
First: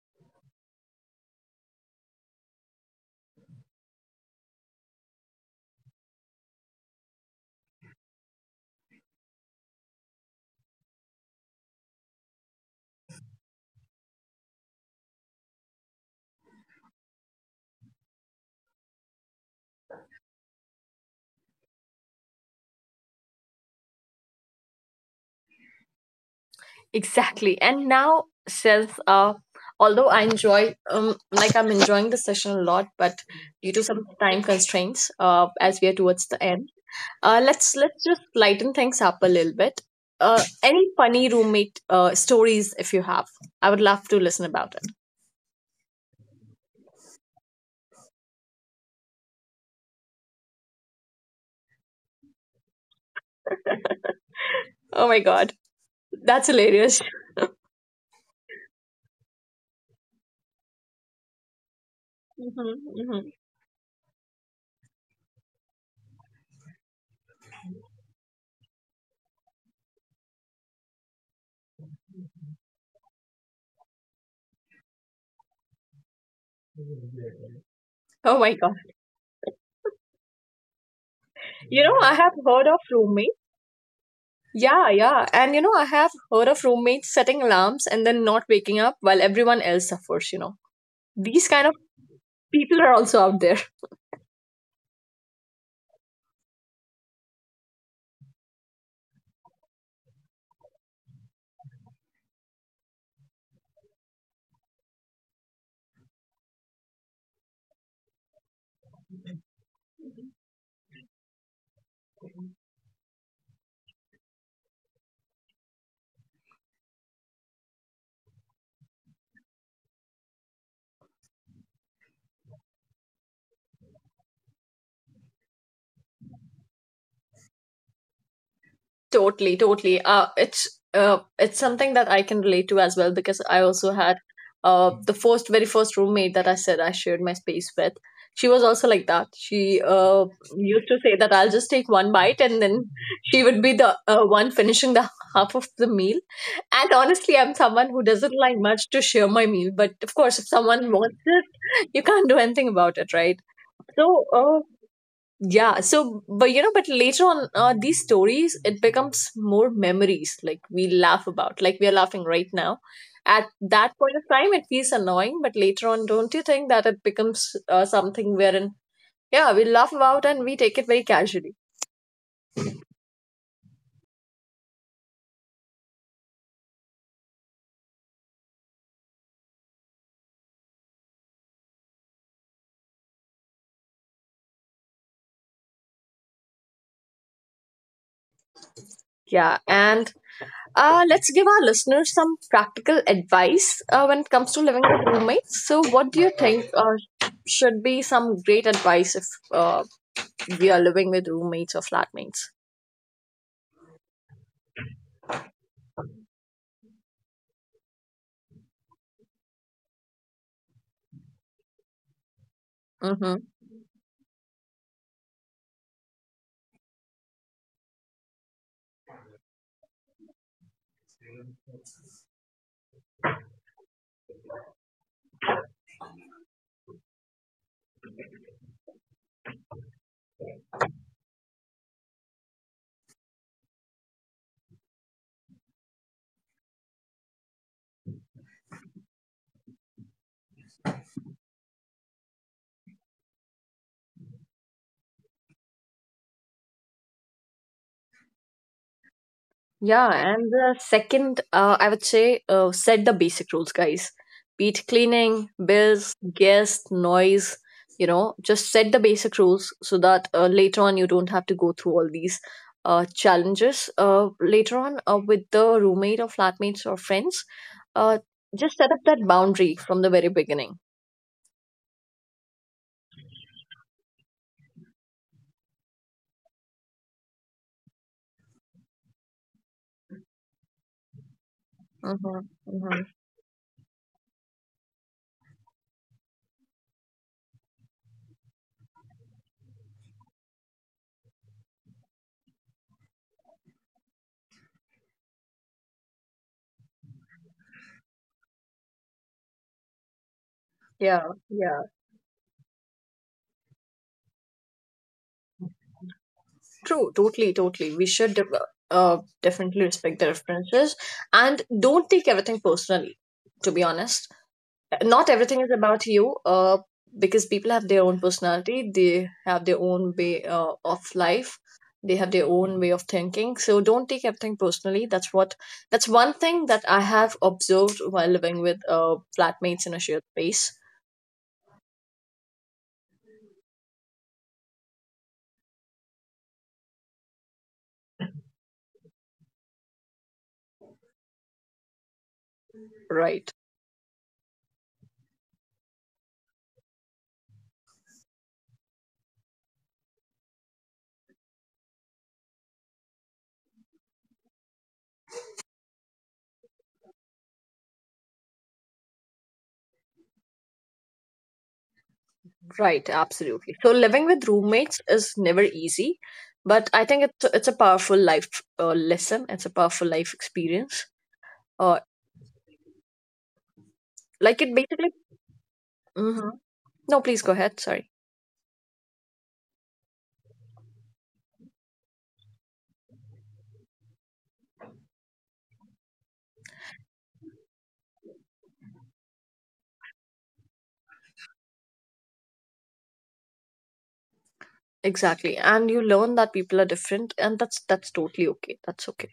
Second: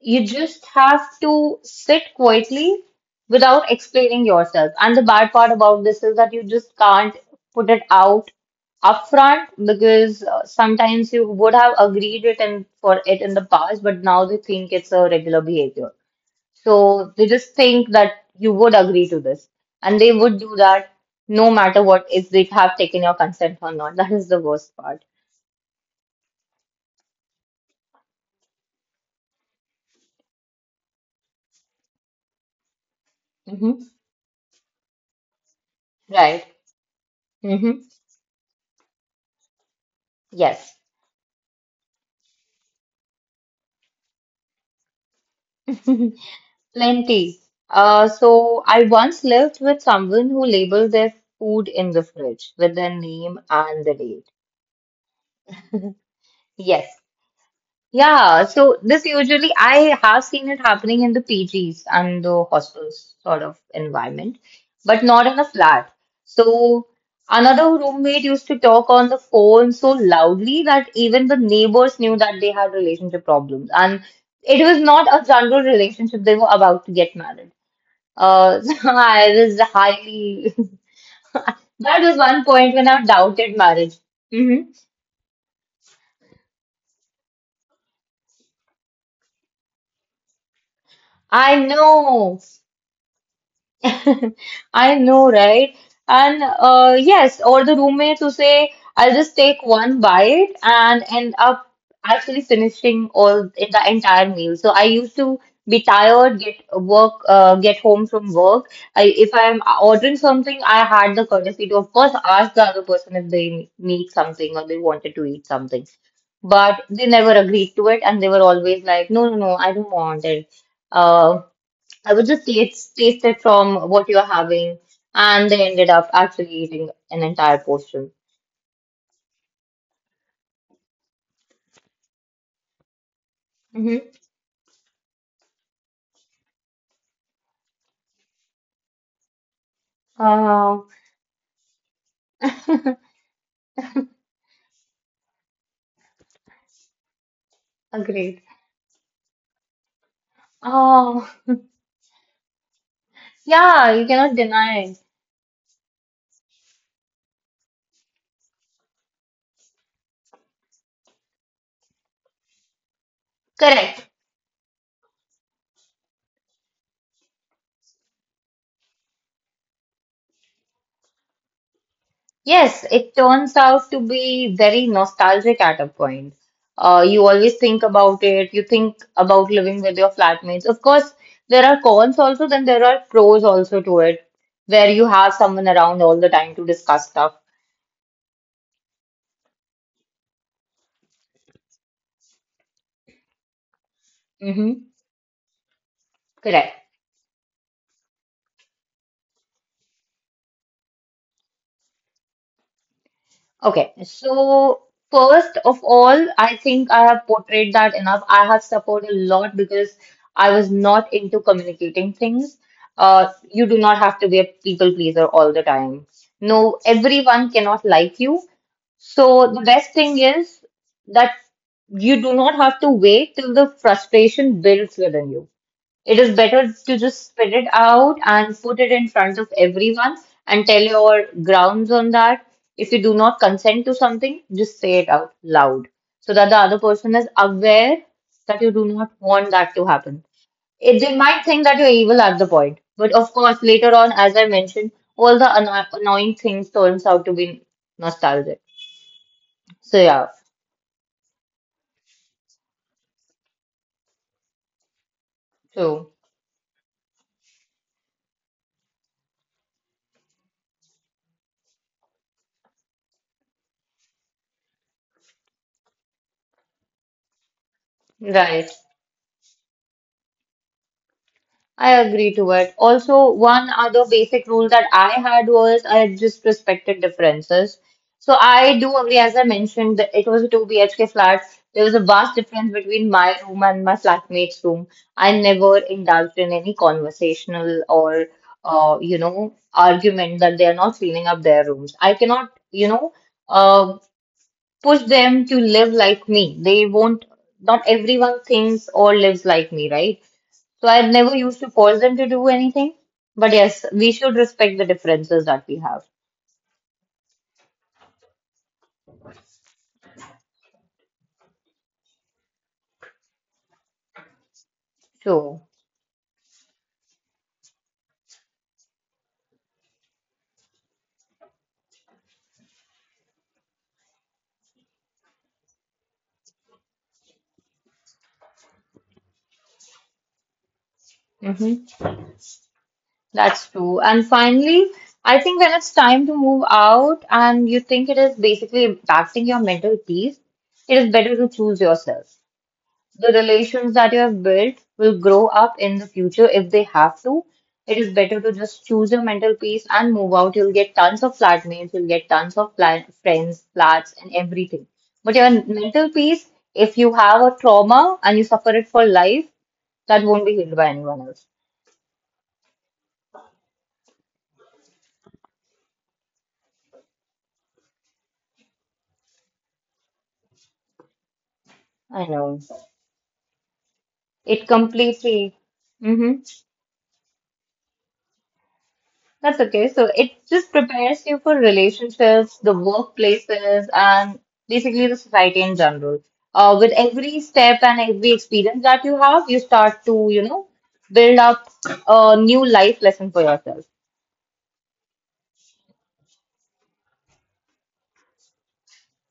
Speaker 2: you just have to sit quietly without explaining yourself. And the bad part about this is that you just can't put it out upfront because uh, sometimes you would have agreed it and for it in the past, but now they think it's a regular behavior. So they just think that you would agree to this, and they would do that no matter what, if they have taken your consent or not. That is the worst part.
Speaker 1: Exactly. And now, since uh, although I enjoy, um, like I'm enjoying the session a lot, but due
Speaker 2: Hmm.
Speaker 1: to some time constraints, uh, as we are towards the
Speaker 2: Right.
Speaker 1: end, Uh, let's
Speaker 2: Hmm.
Speaker 1: let's just lighten things up a little bit. Uh,
Speaker 2: Yes.
Speaker 1: any funny roommate uh, stories if you have? I would love to listen about it.
Speaker 2: Plenty. Uh, so I once lived with someone who labeled their food in the fridge with their name and the date.
Speaker 1: Oh my god, that's
Speaker 2: Yes.
Speaker 1: hilarious.
Speaker 2: Yeah, so this usually I have seen it happening in the P Gs and the
Speaker 1: Hmm.
Speaker 2: hostels
Speaker 1: Hmm.
Speaker 2: sort of environment, but not in a flat. So another roommate used to talk on the phone so loudly that even the neighbors knew that they had relationship problems, and it was not a general relationship. They were about to get married.
Speaker 1: Oh my
Speaker 2: Uh,
Speaker 1: god,
Speaker 2: so I was highly.
Speaker 1: you know
Speaker 2: That
Speaker 1: I
Speaker 2: was
Speaker 1: have
Speaker 2: one
Speaker 1: heard
Speaker 2: point
Speaker 1: of
Speaker 2: when I
Speaker 1: roommates.
Speaker 2: doubted marriage. Hmm.
Speaker 1: Yeah, yeah, and you know I have heard of roommates setting alarms and then not waking up while everyone else suffers. You know these
Speaker 2: I
Speaker 1: kind of
Speaker 2: know.
Speaker 1: people are also out there.
Speaker 2: I know, right? And uh, yes, or the roommate who say, I'll just take one bite and end up actually finishing all in the entire meal. So I used to be tired, get work, uh, get home from work. I, if I'm ordering something, I had the courtesy to, of course, ask the other person if they need something or they wanted to eat something. But they never agreed to it, and they were always like, "No, no, no, I don't want it." Uh, I would just taste, taste it from what you're having, and they ended up actually eating an entire portion.
Speaker 1: Totally, totally. Uh, it's uh, it's something that I can relate to as well, because I also
Speaker 2: Hmm.
Speaker 1: had uh, the first, very first roommate that I said I shared my space with. She was also like that. She uh, used
Speaker 2: Oh,
Speaker 1: to say that I'll just take one bite, and then she would be the uh, one finishing the half of the meal. And honestly, I'm someone who doesn't
Speaker 2: agreed.
Speaker 1: like much to share my meal, but of course, if someone wants
Speaker 2: Oh,
Speaker 1: it, you can't do anything about it, right?
Speaker 2: yeah, you
Speaker 1: So
Speaker 2: cannot
Speaker 1: uh,
Speaker 2: deny it.
Speaker 1: yeah, so but you know, but later on uh, these stories, it becomes more memories, like we laugh about, like we are laughing right now. At that
Speaker 2: Correct.
Speaker 1: point of time it feels annoying, but later on, don't you think that it becomes uh, something wherein yeah we laugh about and we take it very casually.
Speaker 2: Yes, it turns out to be very nostalgic at a point. Uh, you always think about it. You think about living with your flatmates. Of course, there are cons also, then there are pros also to it, where you have someone around all the time to discuss stuff.
Speaker 1: Yeah, and uh, let's give our listeners some practical advice uh, when it comes to living
Speaker 2: Hmm.
Speaker 1: with roommates. So what do you think
Speaker 2: Correct.
Speaker 1: uh, should be some great advice if uh, we are living with roommates or flatmates?
Speaker 2: Okay, so first of all, I think I have portrayed that enough. I have suffered a lot because I was not into communicating things. Uh,
Speaker 1: Mm-hmm.
Speaker 2: you do not have to be a people pleaser all the time. No, everyone cannot like you. So the best thing is that you do not have to wait till the frustration builds within you. It is better to just spit it out and put it in front of everyone and tell your grounds on that. If you do not consent to something, just say it out loud so that the other person is aware that you do not want that to happen. It, they might think that you're evil at the point, but of course, later on, as I mentioned, all the anno annoying things turns out to be nostalgic. So
Speaker 1: Yeah,
Speaker 2: yeah,
Speaker 1: and the second, uh, I would say, uh, set the basic rules, guys. Be it cleaning,
Speaker 2: so
Speaker 1: bills, guests, noise, you know, just set the basic rules so that uh, later on you don't have to go through all these uh, challenges. Uh, later on, uh, with the roommate or flatmates or friends, uh,
Speaker 2: right.
Speaker 1: just set up that boundary from the very beginning.
Speaker 2: I agree to it. Also, one other basic rule that I had was I just respected differences. So I do agree, as I mentioned, that it was a two B H K flat. There was a
Speaker 1: Mm-hmm,
Speaker 2: vast difference
Speaker 1: mm-hmm.
Speaker 2: between my room and my flatmate's room. I never indulged in any conversational or, uh, you know, argument that they are not cleaning up their rooms. I cannot, you know, uh, push them to live like me. They won't, not everyone thinks or lives like me, right? So I
Speaker 1: Yeah,
Speaker 2: never used to
Speaker 1: yeah.
Speaker 2: force them to do anything. But yes, we should respect the differences that we have.
Speaker 1: True, totally, totally. We should de- uh, definitely respect the references, and don't take everything personally, to be honest. Not everything
Speaker 2: So,
Speaker 1: is about you uh, because people have their own personality, they have their own way uh, of life, they have their own way of thinking. So don't take everything personally. That's what that's one thing that I have observed while living with uh, flatmates in a shared space.
Speaker 2: hmm, that's true. And finally, I think when it's time to move out and you think it is basically impacting your mental peace, it is better to choose yourself. The
Speaker 1: Right.
Speaker 2: relations that you have built will grow up in the future if they have to. It is better to just choose your mental peace and move out. You'll get tons of flatmates, you'll get tons of pla- friends, flats, and everything. But your mental peace, if you have a trauma and you suffer it for life, that won't be healed by anyone else.
Speaker 1: Right, absolutely. So living with roommates is never easy, but I think it's it's a powerful life uh, lesson. It's a powerful life experience. Uh,
Speaker 2: I know.
Speaker 1: like
Speaker 2: It
Speaker 1: it basically.
Speaker 2: completely. Mm-hmm.
Speaker 1: Hmm. No, please go ahead. Sorry.
Speaker 2: That's okay. So it just prepares you for relationships, the workplaces, and basically the society in general. Uh, with every step and every experience that you have, you start to, you know, build up a new life lesson for yourself.
Speaker 1: Exactly, and you learn that people are different, and that's that's totally okay. That's okay.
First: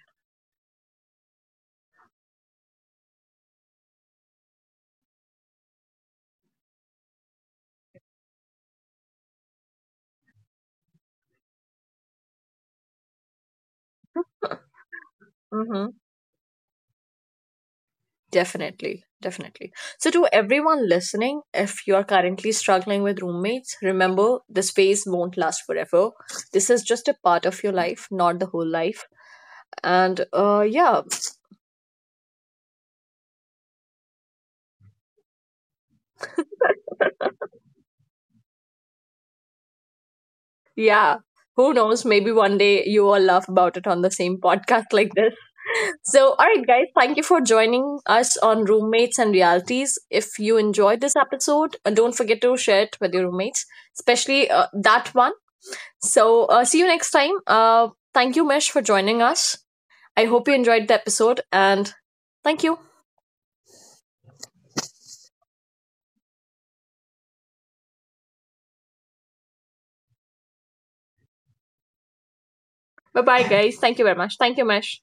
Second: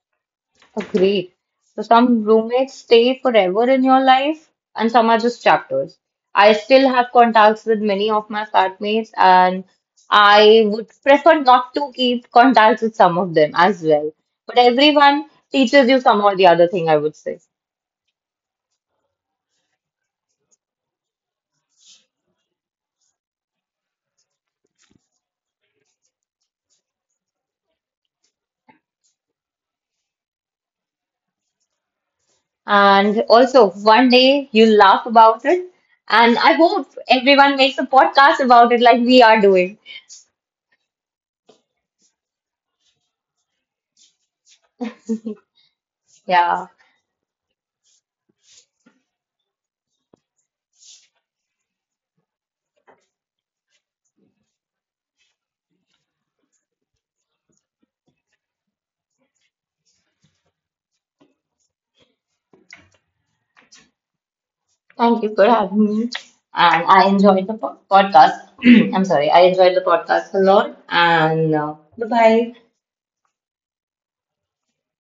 Speaker 2: Agreed. So some roommates stay forever in your life, and some are just chapters. I still have contacts with many of my flatmates, and I would prefer not to keep contacts with some of them as well. But everyone
Speaker 1: Hmm.
Speaker 2: teaches you some or the other thing, I would say.
Speaker 1: Definitely, definitely. So, to everyone listening, if you are currently struggling with roommates, remember the space won't last forever. This is just a part of your life, not the whole life. And uh, yeah.
Speaker 2: And also, one day you laugh about it, and I hope everyone makes a podcast about it like we are doing.
Speaker 1: Yeah. Who knows? Maybe one day you all laugh about it on the same podcast like this. So, all
Speaker 2: Yeah.
Speaker 1: right, guys, thank you for joining us on Roommates and Realities. If you enjoyed this episode, uh, don't forget to share it with your roommates, especially uh, that one. So, uh, see you next time. Uh, thank you, Mesh, for joining us. I hope you enjoyed the episode and thank you.
Speaker 2: Thank you for having me. And I enjoyed the po- podcast. I'm sorry, I enjoyed the podcast a lot. And uh, bye bye.
Speaker 1: Bye bye, guys. Thank you very much. Thank you, Mesh.